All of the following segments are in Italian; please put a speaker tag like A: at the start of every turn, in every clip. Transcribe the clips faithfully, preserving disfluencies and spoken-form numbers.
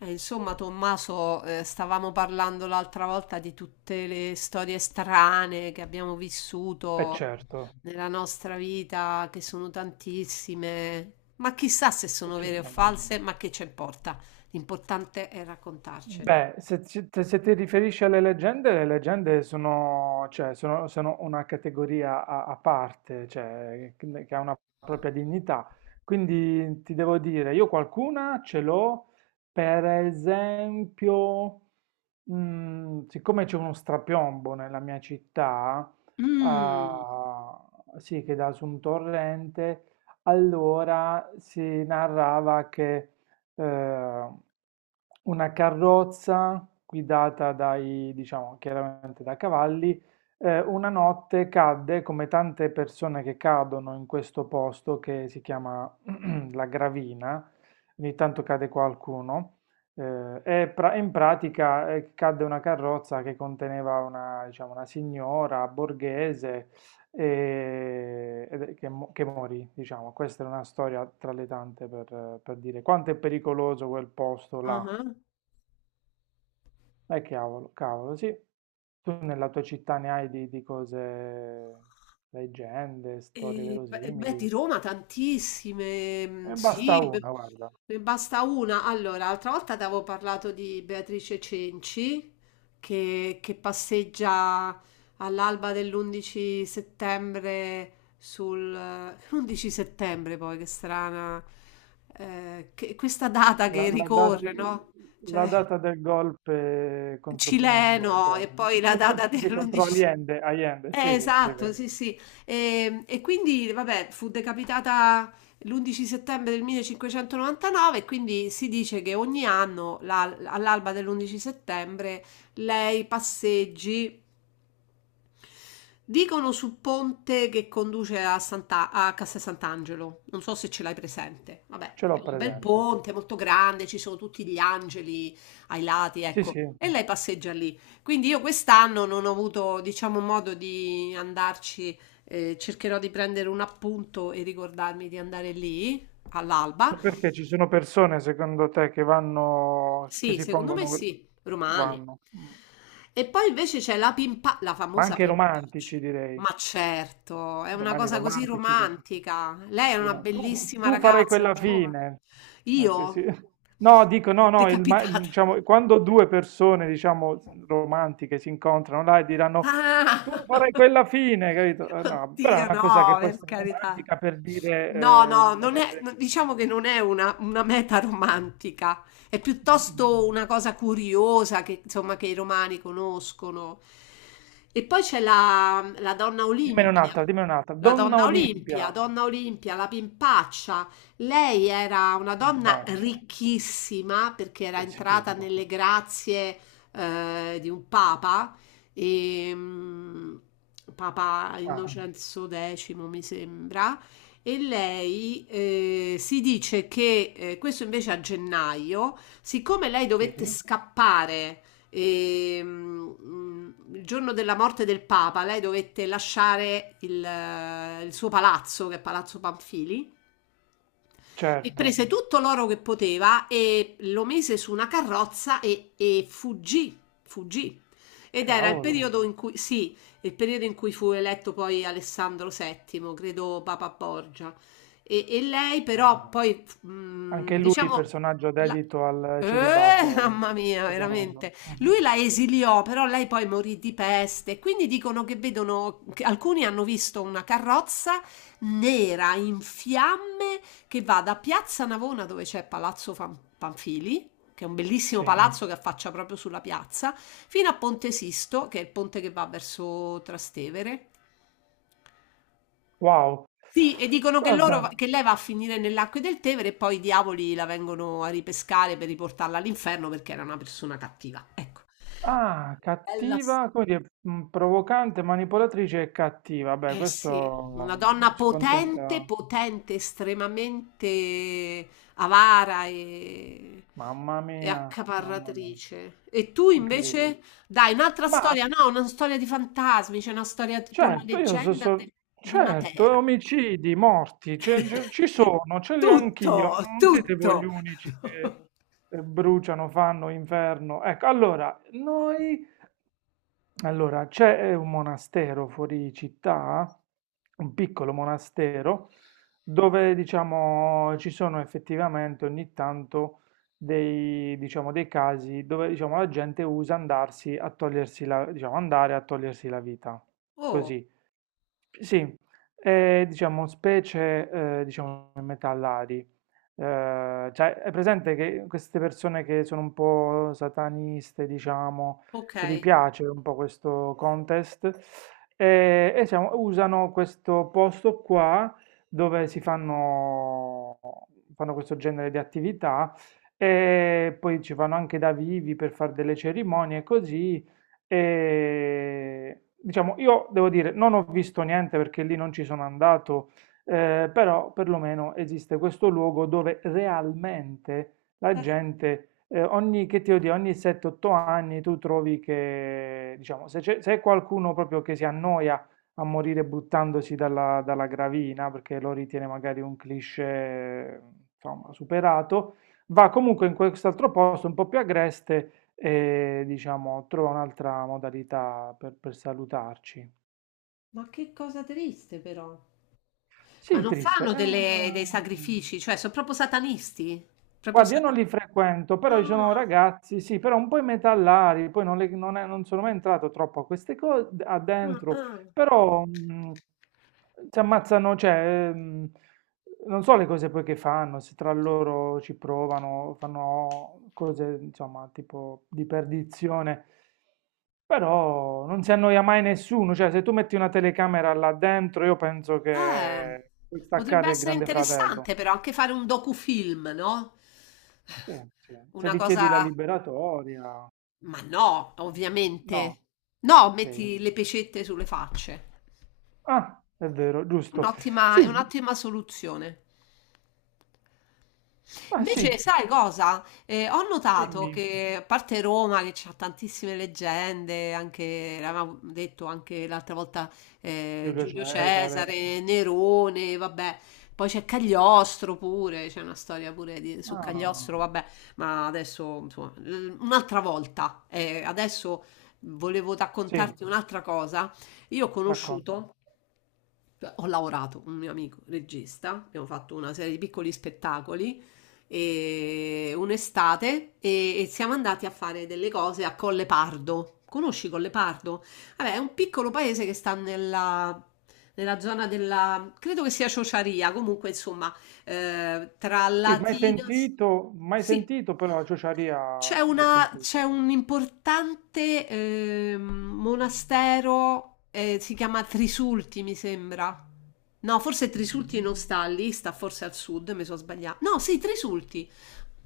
A: Eh, insomma, Tommaso, eh, stavamo parlando l'altra volta di tutte le storie strane che abbiamo
B: Eh
A: vissuto
B: certo,
A: nella nostra vita, che sono tantissime, ma chissà se
B: eh,
A: sono vere o
B: certamente.
A: false, ma che ci importa? L'importante è raccontarcele.
B: Beh, se, ci- te- se ti riferisci alle leggende, le leggende sono, cioè, sono- sono una categoria a, a parte, cioè, che che ha una propria dignità. Quindi ti devo dire, io qualcuna ce l'ho, per esempio, mm, siccome c'è uno strapiombo nella mia città,
A: Mm.
B: ah, sì, che dà su un torrente, allora si narrava che eh, una carrozza guidata dai, diciamo, chiaramente da cavalli. Eh, una notte cadde, come tante persone che cadono in questo posto che si chiama La Gravina, ogni tanto cade qualcuno. eh, e pra- in pratica eh, cadde una carrozza che conteneva una, diciamo, una signora borghese e, ed è- che, mo- che morì, diciamo. Questa è una storia tra le tante per, per dire quanto è pericoloso quel posto
A: Ah
B: là.
A: ah.
B: Eh, cavolo, cavolo, sì. Tu nella tua città ne hai di, di cose, leggende, storie
A: Ehm, beh ehm, beh, di
B: verosimili.
A: Roma tantissime, mhmm,
B: Ne basta
A: sì, b
B: una, guarda.
A: ne basta una. Allora, l'altra volta t'avevo parlato di Beatrice Cenci, che che passeggia all'alba dell'undici settembre sul l'undici settembre poi, che strana, ehm, che questa data
B: La,
A: che
B: la da-
A: ricorre, no, cioè,
B: la data del golpe contro Pinochet,
A: cileno e
B: certo.
A: poi la data
B: Sì, contro
A: dell'undici,
B: Allende, Allende,
A: eh,
B: sì, sì, sì, è
A: esatto,
B: vero.
A: sì, sì. E, e quindi, vabbè, fu decapitata l'undici settembre del millecinquecentonovantanove e quindi si dice che ogni anno, la- all'alba dell'undici settembre, lei passeggi. Dicono sul ponte che conduce a, Santa- a Castel Sant'Angelo, non so se ce l'hai presente. Vabbè,
B: Ce
A: è
B: l'ho
A: un bel
B: presente.
A: ponte molto grande, ci sono tutti gli angeli ai lati,
B: Sì,
A: ecco.
B: sì.
A: E lei passeggia lì. Quindi io quest'anno non ho avuto, diciamo, modo di andarci. eh, cercherò di prendere un appunto e ricordarmi di andare lì all'alba.
B: Ma perché ci sono persone, secondo te, che vanno, che
A: Sì,
B: si
A: secondo me
B: pongono,
A: sì, romani.
B: vanno, mm,
A: E poi invece c'è la pimpa, la
B: ma
A: famosa
B: anche
A: pimpaccia.
B: romantici, direi,
A: Ma certo, è una
B: romani
A: cosa così
B: romantici che ci-
A: romantica. Lei è
B: io
A: una
B: no. Tu,
A: bellissima
B: tu farai
A: ragazza,
B: quella
A: giovane.
B: fine. Eh, sì, sì.
A: Io?
B: No, dico, no, no, il ma- il-
A: Decapitata.
B: diciamo, quando due persone, diciamo, romantiche si incontrano là e diranno, tu
A: Ah!
B: farai quella fine, capito? Eh, No, però è
A: Oddio,
B: una cosa che
A: no,
B: può
A: per
B: essere
A: carità.
B: romantica per dire,
A: No,
B: eh,
A: no, non è,
B: moriremo
A: no, diciamo
B: insieme.
A: che non è una, una meta romantica, è
B: Mm, mm.
A: piuttosto una cosa curiosa che, insomma, che i romani conoscono. E poi c'è la, la donna
B: Dimmene
A: Olimpia,
B: un'altra, dimmene un'altra.
A: la
B: Donna
A: donna
B: Olimpia.
A: Olimpia, donna Olimpia, la pimpaccia. Lei era una
B: In
A: donna
B: pace.
A: ricchissima perché era
B: Che
A: entrata
B: schifo.
A: nelle grazie eh, di un papa, e, mm, Papa
B: Ah,
A: Innocenzo X, mi sembra. E lei, eh, si dice che, eh, questo invece a gennaio, siccome lei
B: sì?
A: dovette scappare, e, mm, il giorno della morte del Papa, lei dovette lasciare il, eh, il suo palazzo, che è Palazzo Panfili, e
B: Certo.
A: prese tutto l'oro che poteva e lo mise su una carrozza, e, e fuggì, fuggì. Ed era il, ah, sì,
B: Cavolo.
A: periodo in cui, sì, il periodo in cui fu eletto poi Alessandro settimo, credo Papa Borgia. E, e lei
B: Ah.
A: però poi, mh,
B: Anche lui
A: diciamo,
B: personaggio
A: la-
B: dedito al
A: eh, mamma
B: celibato
A: mia,
B: rigoroso.
A: veramente.
B: Mhm.
A: Lui la esiliò, però lei poi morì di peste. Quindi dicono che vedono, che alcuni hanno visto una carrozza nera in fiamme che va da Piazza Navona, dove c'è Palazzo Fan- Panfili, che è un bellissimo
B: Sì.
A: palazzo che affaccia proprio sulla piazza, fino a Ponte Sisto, che è il ponte che va verso Trastevere.
B: Wow.
A: Sì, e dicono che, loro,
B: Guarda.
A: che lei va a finire nell'acqua del Tevere e poi i diavoli la vengono a ripescare per riportarla all'inferno perché era una persona cattiva. Ecco,
B: Ah,
A: bella storia.
B: cattiva, come dire, mh, provocante, manipolatrice e cattiva. Beh,
A: Eh sì, una
B: questo
A: donna potente,
B: scontenta.
A: potente, estremamente avara e,
B: Mamma
A: e
B: mia, mamma mia,
A: accaparratrice. E tu
B: incredibile.
A: invece, dai, un'altra
B: Ma
A: storia, no, una storia di fantasmi, c'è una storia tipo la
B: certo, io so,
A: leggenda
B: so-
A: de- di
B: certo,
A: Matera.
B: omicidi, morti, ce- ce- ci sono, ce li ho anch'io,
A: Tutto,
B: non siete voi gli
A: tutto.
B: unici che eh, bruciano, fanno inferno. Ecco, allora, noi, allora, c'è eh, un monastero fuori città, un piccolo monastero, dove, diciamo, ci sono effettivamente ogni tanto dei, diciamo, dei casi dove, diciamo, la gente usa andarsi a togliersi la, diciamo, andare a togliersi la vita,
A: Oh,
B: così. Sì, è diciamo specie, ehm, diciamo metallari. Ehm, cioè è presente che queste persone che sono un po' sataniste, diciamo, che gli
A: okay.
B: piace un po' questo contest, ehm, e diciamo usano questo posto qua dove si fanno fanno questo genere di attività e poi ci vanno anche da vivi per far delle cerimonie e così e, diciamo, io devo dire, non ho visto niente perché lì non ci sono andato, eh, però perlomeno esiste questo luogo dove realmente la gente, eh, ogni, che ti devo dire, ogni sette otto anni tu trovi che, diciamo, se c'è se è qualcuno proprio che si annoia a morire buttandosi dalla, dalla gravina, perché lo ritiene magari un cliché, insomma, superato, va comunque in quest'altro posto un po' più agreste e diciamo trova un'altra modalità per, per, salutarci.
A: Ma che cosa triste però. Ma
B: Sì,
A: non
B: triste,
A: fanno
B: è
A: delle dei
B: un.
A: sacrifici, cioè son proprio satanisti? Proprio
B: Guarda, io
A: sata
B: non li frequento, però ci sono
A: ah,
B: ragazzi, sì, però un po' i metallari, poi non, le- non è- non sono mai entrato troppo a queste cose, a
A: ah,
B: dentro,
A: ah.
B: però mh, si ammazzano, cioè, mh, non so le cose poi che fanno, se tra loro ci provano, fanno cose, insomma, tipo di perdizione, però non si annoia mai nessuno, cioè, se tu metti una telecamera là dentro, io penso
A: Eh,
B: che puoi
A: potrebbe
B: staccare il
A: essere
B: Grande Fratello.
A: interessante però anche fare un docufilm, no,
B: Sì, sì. Se
A: una
B: gli
A: cosa,
B: chiedi la liberatoria,
A: ma no, ovviamente.
B: no,
A: No,
B: ok.
A: metti le pecette sulle facce.
B: Ah, è vero, giusto.
A: Un'ottima è
B: Sì,
A: un'ottima soluzione.
B: ah sì,
A: Invece, sai cosa? Eh, ho notato
B: dimmi,
A: che, a parte Roma, che ha tantissime leggende, anche, l'avevamo detto anche l'altra volta, eh,
B: Giulio
A: Giulio
B: Cesare.
A: Cesare, Nerone, vabbè. Poi c'è Cagliostro pure, c'è una storia pure di- su
B: Ah,
A: Cagliostro, vabbè, ma adesso, insomma, l- un'altra volta. Eh, adesso volevo
B: sì,
A: raccontarti un'altra cosa. Io ho
B: racconta.
A: conosciuto Ho lavorato con un mio amico regista, abbiamo fatto una serie di piccoli spettacoli e un'estate, e, e siamo andati a fare delle cose a Colle Pardo. Conosci Colle Pardo? Vabbè, è un piccolo paese che sta nella, nella zona della, credo che sia Ciociaria, comunque insomma, ehm, tra
B: Sì, mai
A: latino s
B: sentito, mai
A: sì.
B: sentito, però la ciociaria
A: C'è
B: l'ho
A: una c'è
B: sentita.
A: un importante, ehm, monastero, ehm, si chiama Trisulti, mi sembra. No, forse Trisulti
B: Mhm.
A: non sta lì, sta forse al sud, mi sono sbagliata. No, sì, Trisulti.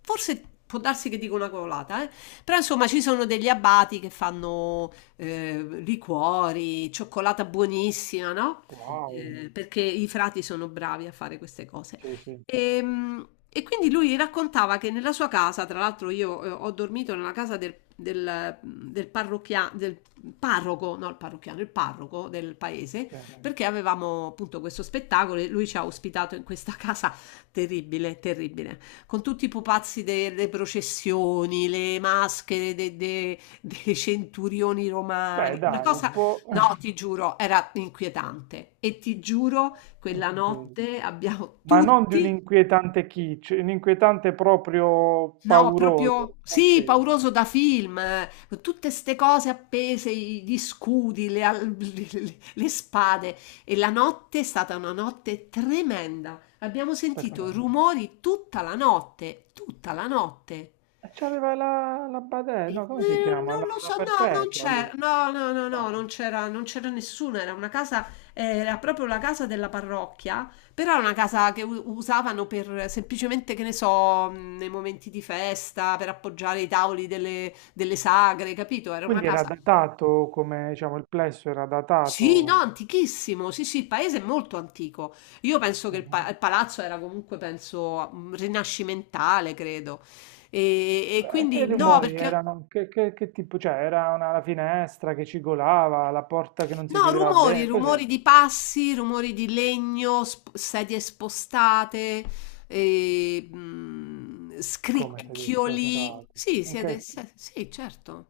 A: Forse può darsi che dico una cavolata, eh. Però insomma ci sono degli abati che fanno, ehm, liquori, cioccolata buonissima, no,
B: Wow,
A: ehm, perché i frati sono bravi a fare queste cose.
B: sì, sì,
A: Ehm, E quindi lui raccontava che nella sua casa, tra l'altro io, eh, ho dormito nella casa del, del, del parrocchia- del parroco, no il parrocchiano, il parroco del paese,
B: sì.
A: perché avevamo appunto questo spettacolo e lui ci ha ospitato in questa casa terribile, terribile, con tutti i pupazzi delle processioni, le maschere de- de- dei centurioni
B: Beh,
A: romani, una
B: dai,
A: cosa,
B: può.
A: no, ti giuro, era inquietante e ti giuro quella
B: Ok.
A: notte abbiamo
B: Ma non di un
A: tutti,
B: inquietante kitsch, un inquietante proprio
A: no, proprio
B: pauroso. Ok,
A: sì, pauroso da film, eh, con tutte ste cose appese, i- gli scudi, le, al- le- le spade. E la notte è stata una notte tremenda. Abbiamo
B: perché?
A: sentito rumori tutta la notte, tutta la notte.
B: E c'aveva la, la Badè,
A: Eh,
B: no, come si chiama?
A: Non
B: La,
A: lo
B: la
A: so, no, non
B: Perpetua,
A: c'è,
B: lui.
A: no, no, no, no,
B: No.
A: non c'era, non c'era nessuno, era una casa, eh, era proprio la casa della parrocchia, però era una casa che u- usavano per semplicemente, che ne so, mh, nei momenti di festa, per appoggiare i tavoli delle, delle sagre, capito? Era una
B: Quindi era
A: casa,
B: datato, come diciamo, il plesso era
A: sì, no,
B: datato.
A: antichissimo, sì, sì, il paese è molto antico, io penso che il, pa-
B: Mhm.
A: il palazzo era comunque, penso, mh, rinascimentale, credo, e, e
B: E che
A: quindi no,
B: rumori
A: perché...
B: erano? Che, che- che tipo? Cioè, era una, la finestra che cigolava, la porta che non si
A: No,
B: chiudeva
A: rumori,
B: bene, cos'è?
A: rumori di passi, rumori di legno, sp- sedie spostate, e, mm,
B: Come te li
A: scricchioli.
B: spostate?
A: Sì,
B: In
A: siete,
B: che-
A: se- sì, certo.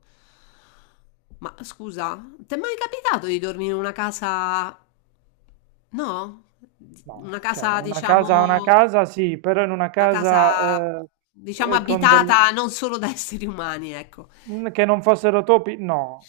A: Ma scusa, ti è mai capitato di dormire in una casa... No? Di-
B: No,
A: Una
B: cioè,
A: casa,
B: in una casa, una
A: diciamo,
B: casa sì, però in una
A: una casa,
B: casa eh,
A: diciamo,
B: eh, con del.
A: abitata non solo da esseri umani, ecco.
B: Mm, che non fossero topi, no.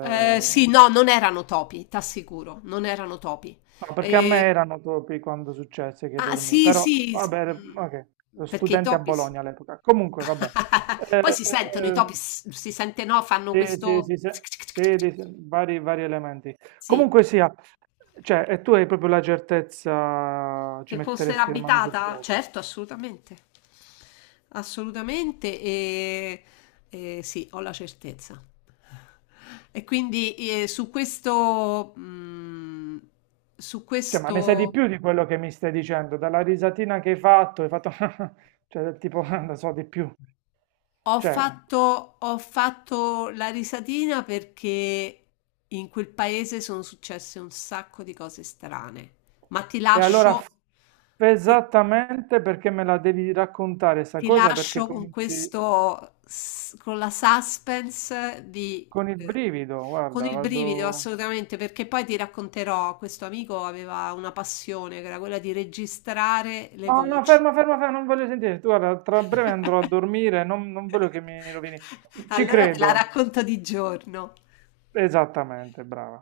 A: Eh, sì, no, non erano topi, t'assicuro, non erano topi.
B: No, perché a me
A: Eh,
B: erano topi quando successe che
A: ah,
B: dormì,
A: sì,
B: però
A: sì, s
B: vabbè, ok,
A: mhmm,
B: ero
A: perché i
B: studente a
A: topi s
B: Bologna all'epoca. Comunque, vabbè.
A: poi si sentono i
B: Eh,
A: topi, s si sente, no, fanno
B: eh, sì,
A: questo,
B: sì, sì, sì, sì, di- sì, vari, vari elementi.
A: sì,
B: Comunque sia, cioè, e tu hai proprio la certezza, ci
A: che fosse
B: metteresti la mano sul
A: l'abitata?
B: fuoco.
A: Certo, assolutamente. Assolutamente, ehm, ehm, sì, ho la certezza. E quindi, ehm, su questo, mhmm, su
B: Cioè, ma ne sai di
A: questo...
B: più di quello che mi stai dicendo, dalla risatina che hai fatto, hai fatto, cioè, tipo, non so, di più.
A: Ho
B: Cioè,
A: fatto, ho fatto la risatina perché in quel paese sono successe un sacco di cose strane. Ma ti
B: E allora
A: lascio,
B: f-
A: ti,
B: esattamente perché me la devi raccontare sta
A: ti
B: cosa, perché
A: lascio con
B: cominci
A: questo, s- con la suspense di,
B: con il
A: eh,
B: brivido,
A: con
B: guarda,
A: il brivido
B: vado.
A: assolutamente, perché poi ti racconterò, questo amico aveva una passione che era quella di registrare le
B: No, no,
A: voci.
B: ferma, ferma, ferma, non voglio sentire. Tu, guarda, tra breve andrò a dormire, non, non voglio che mi rovini. Ci
A: Allora te la
B: credo.
A: racconto di giorno.
B: Esattamente, brava.